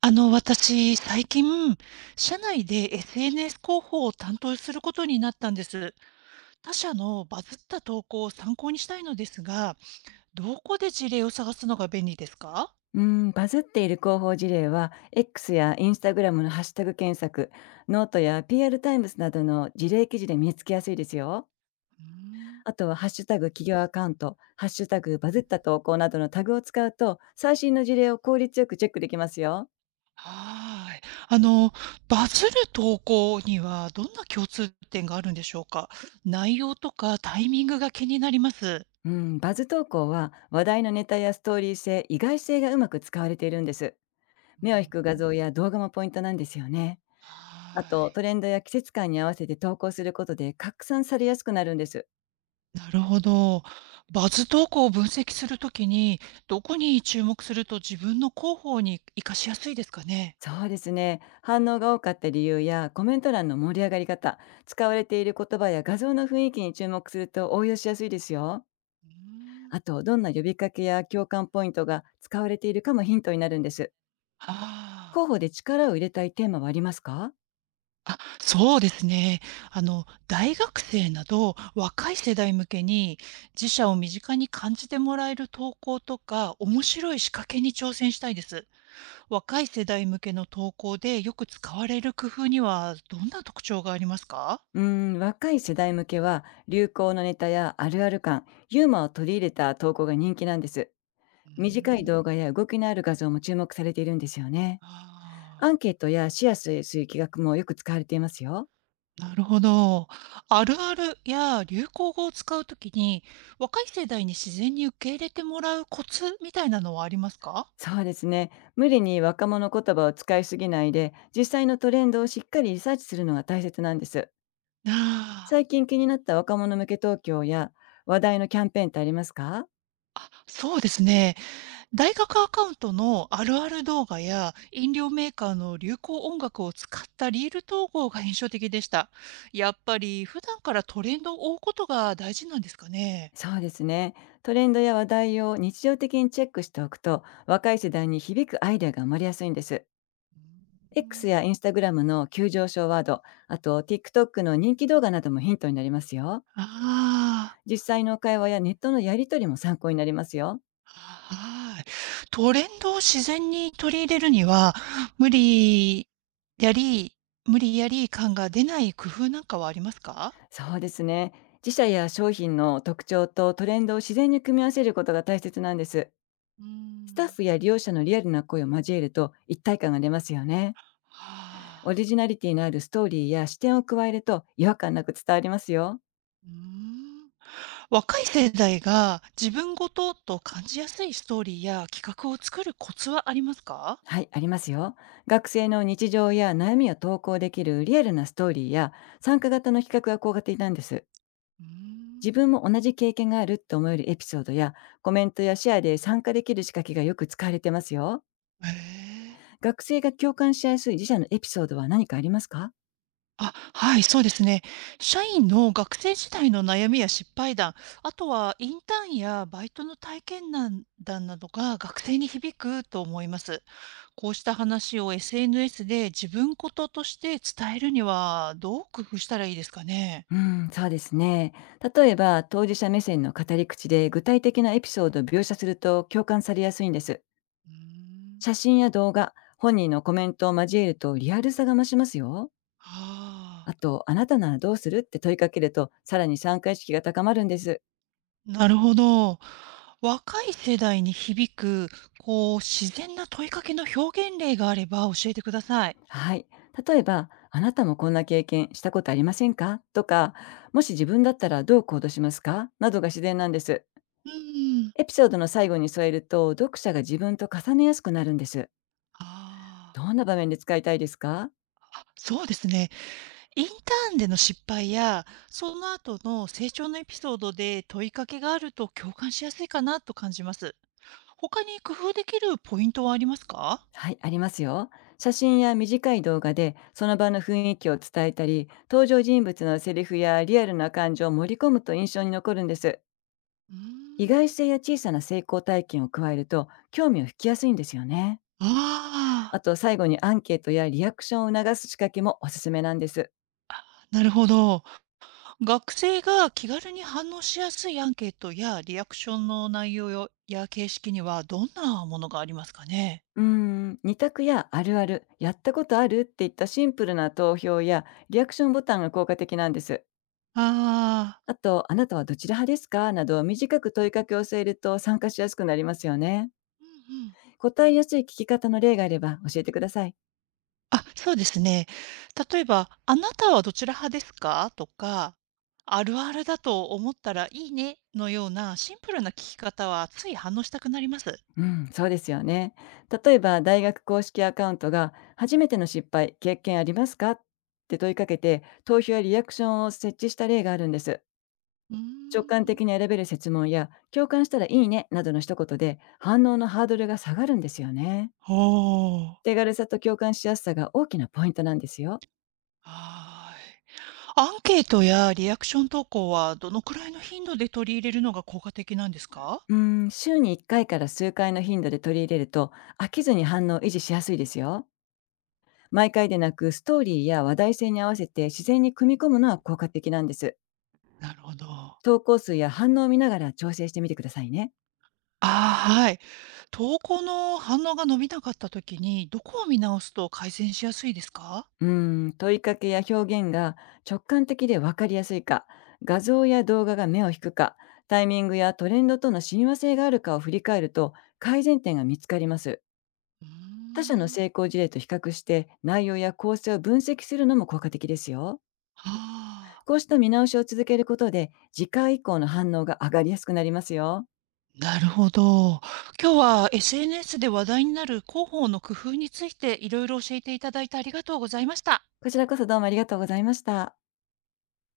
私、最近、社内で SNS 広報を担当することになったんです。他社のバズった投稿を参考にしたいのですが、どこで事例を探すのが便利ですか？うん、バズっている広報事例は X や Instagram のハッシュタグ検索、ノートや PR タイムズなどの事例記事で見つけやすいですよ。うーん。あとはハッシュタグ企業アカウント、ハッシュタグバズった投稿などのタグを使うと最新の事例を効率よくチェックできますよ。はーい。あの、バズる投稿にはどんな共通点があるんでしょうか？内容とかタイミングが気になります。うん、バズ投稿は話題のネタやストーリー性、意外性がうまく使われているんです。うー目を引く画像ん。や動画もポイントなんですよね。あはーとトい。レンドや季節感に合わせて投稿することで拡散されやすくなるんです。なるほど。バズ投稿を分析するときに、どこに注目すると自分の広報に活かしやすいですかね？そうですね。反応が多かった理由やコメント欄の盛り上がり方、使われている言葉や画像の雰囲気に注目すると応用しやすいですよ。うーん。あと、どんな呼びかけや共感ポイントが使われているかもヒントになるんです。あ候補で力を入れたいテーマはありますか？あ、あ、そうですね。大学生など若い世代向けに、自社を身近に感じてもらえる投稿とか、面白い仕掛けに挑戦したいです。若い世代向けの投稿でよく使われる工夫にはどんな特徴がありますか？うーん、若い世代向けは流行のネタやあるある感、ユーモアを取り入れた投稿が人気なんです。うー短い動ん。画や動きのある画像も注目されているんですよね。アあンあ。ケートやシェアする企画もよく使われていますよ。なるほど。あるあるや流行語を使うときに、若い世代に自然に受け入れてもらうコツみたいなのはありますか？そうですね。無理に若者言葉を使いすぎないで、実際のトレンドをしっかりリサーチするのが大切なんです。ああ、最近気になった若者向け東京や話題のキャンペーンってありますか？そうですね。大学アカウントのあるある動画や飲料メーカーの流行音楽を使ったリール統合が印象的でした。やっぱり普段からトレンドを追うことが大事なんですかね。そうですね。トレンドや話題を日常的にチェックしておくと、若い世代に響くアイデアが生まれやすいんです。う X ん。や Instagram の急上昇ワード、あと TikTok の人気動画などもヒントになりますよ。ああ。実際の会話やネットのやり取りも参考になりますよ。はい。トレンドを自然に取り入れるには、無理やり無理やり感が出ない工夫なんかはありますか？そうですね。自社や商品の特徴とトレンドを自然に組み合わせることが大切なんです。うースタッん。フや利用者のリアルな声を交えると一体感が出ますよね。オはあ。リジナリティのあるストーリーや視点を加えると違和感なく伝わりますよ。うーん。若い世代が自分ごとと感じやすいストーリーや企画を作るコツはありますか？はい、ありますよ。学生の日常や悩みを投稿できるリアルなストーリーや参加型の企画が効果的なんです。うー自ん。分も同じ経験があると思えるエピソードやコメントやシェアで参加できる仕掛けがよく使われてますよ。へえ。学生が共感しやすい自社のエピソードは何かありますか？あ、はい、そうですね。社員の学生時代の悩みや失敗談、あとはインターンやバイトの体験談談などが学生に響くと思います。こうした話を SNS で自分事として伝えるにはどう工夫したらいいですかね。うん、そうですね。例えば、当事者目線の語り口で具体的なエピソードを描写すると共感されやすいんです。うーん。写真や動画、本人のコメントを交えるとリアルさが増しますよ。ああと、あなたならどうするって問いかけると、さらに参加意識が高まるんです。あ、なるほど。若い世代に響く、こう、自然な問いかけの表現例があれば教えてください。はい。例えば、あなたもこんな経験したことありませんかとか、もし自分だったらどう行動しますかなどが自然なんです。うん。エピソードの最後に添えると、読者が自分と重ねやすくなるんです。あどんな場面で使いたいですか？あ、そうですね。インターンでの失敗や、その後の成長のエピソードで問いかけがあると共感しやすいかなと感じます。他に工夫できるポイントはありますか？はい、ありますよ。写真や短い動画でその場の雰囲気を伝えたり、登場人物のセリフやリアルな感情を盛り込むと印象に残るんです。うー意外ん。性や小さな成功体験を加えると、興味を引きやすいんですよね。ああと、最後にアンケートやリアクションを促す仕掛けもおすすめなんです。あ、なるほど。学生が気軽に反応しやすいアンケートやリアクションの内容や形式にはどんなものがありますかね？うーん、二択やあるある、やったことあるっていったシンプルな投票やリアクションボタンが効果的なんです。ああと、あなたはどちら派ですかなど短く問いかけを添えると参加しやすくなりますよね。あー、ううんうん。答えやすい聞き方の例があれば教えてください。あ、そうですね。例えば、あなたはどちら派ですか？とか、あるあるだと思ったらいいねのようなシンプルな聞き方はつい反応したくなります。うん、そうですよね。例えば、大学公式アカウントが初めての失敗、経験ありますかって問いかけて、投票やリアクションを設置した例があるんです。うー直感的ん。に選べる質問や共感したらいいねなどの一言で反応のハードルが下がるんですよね。ほう。手軽さと共感しやすさが大きなポイントなんですよ。はーい。アンケートやリアクション投稿はどのくらいの頻度で取り入れるのが効果的なんですか？うーん、週に1回かいから数回の頻度で取り入れると飽きずに反応を維持しやすいですよ。毎回でなくストーリーや話題性に合わせて自然に組み込むのは効果的なんです。なるほど。あ投稿数や反応を見ながら調整してみてくださいね。あ、はい。投稿の反応が伸びなかった時に、どこを見直すと改善しやすいですか？うーん、問いかけや表現が直感的で分かりやすいか、画像や動画が目を引くか、タイミングやトレンドとの親和性があるかを振り返ると改善点が見つかります。うー他社のん。成功事例と比較して内容や構成を分析するのも効果的ですよ。はあ。こうした見直しを続けることで次回以降の反応が上がりやすくなりますよ。なるほど。今日は SNS で話題になる広報の工夫についていろいろ教えていただいてありがとうございました。こちらこそどうもありがとうございました。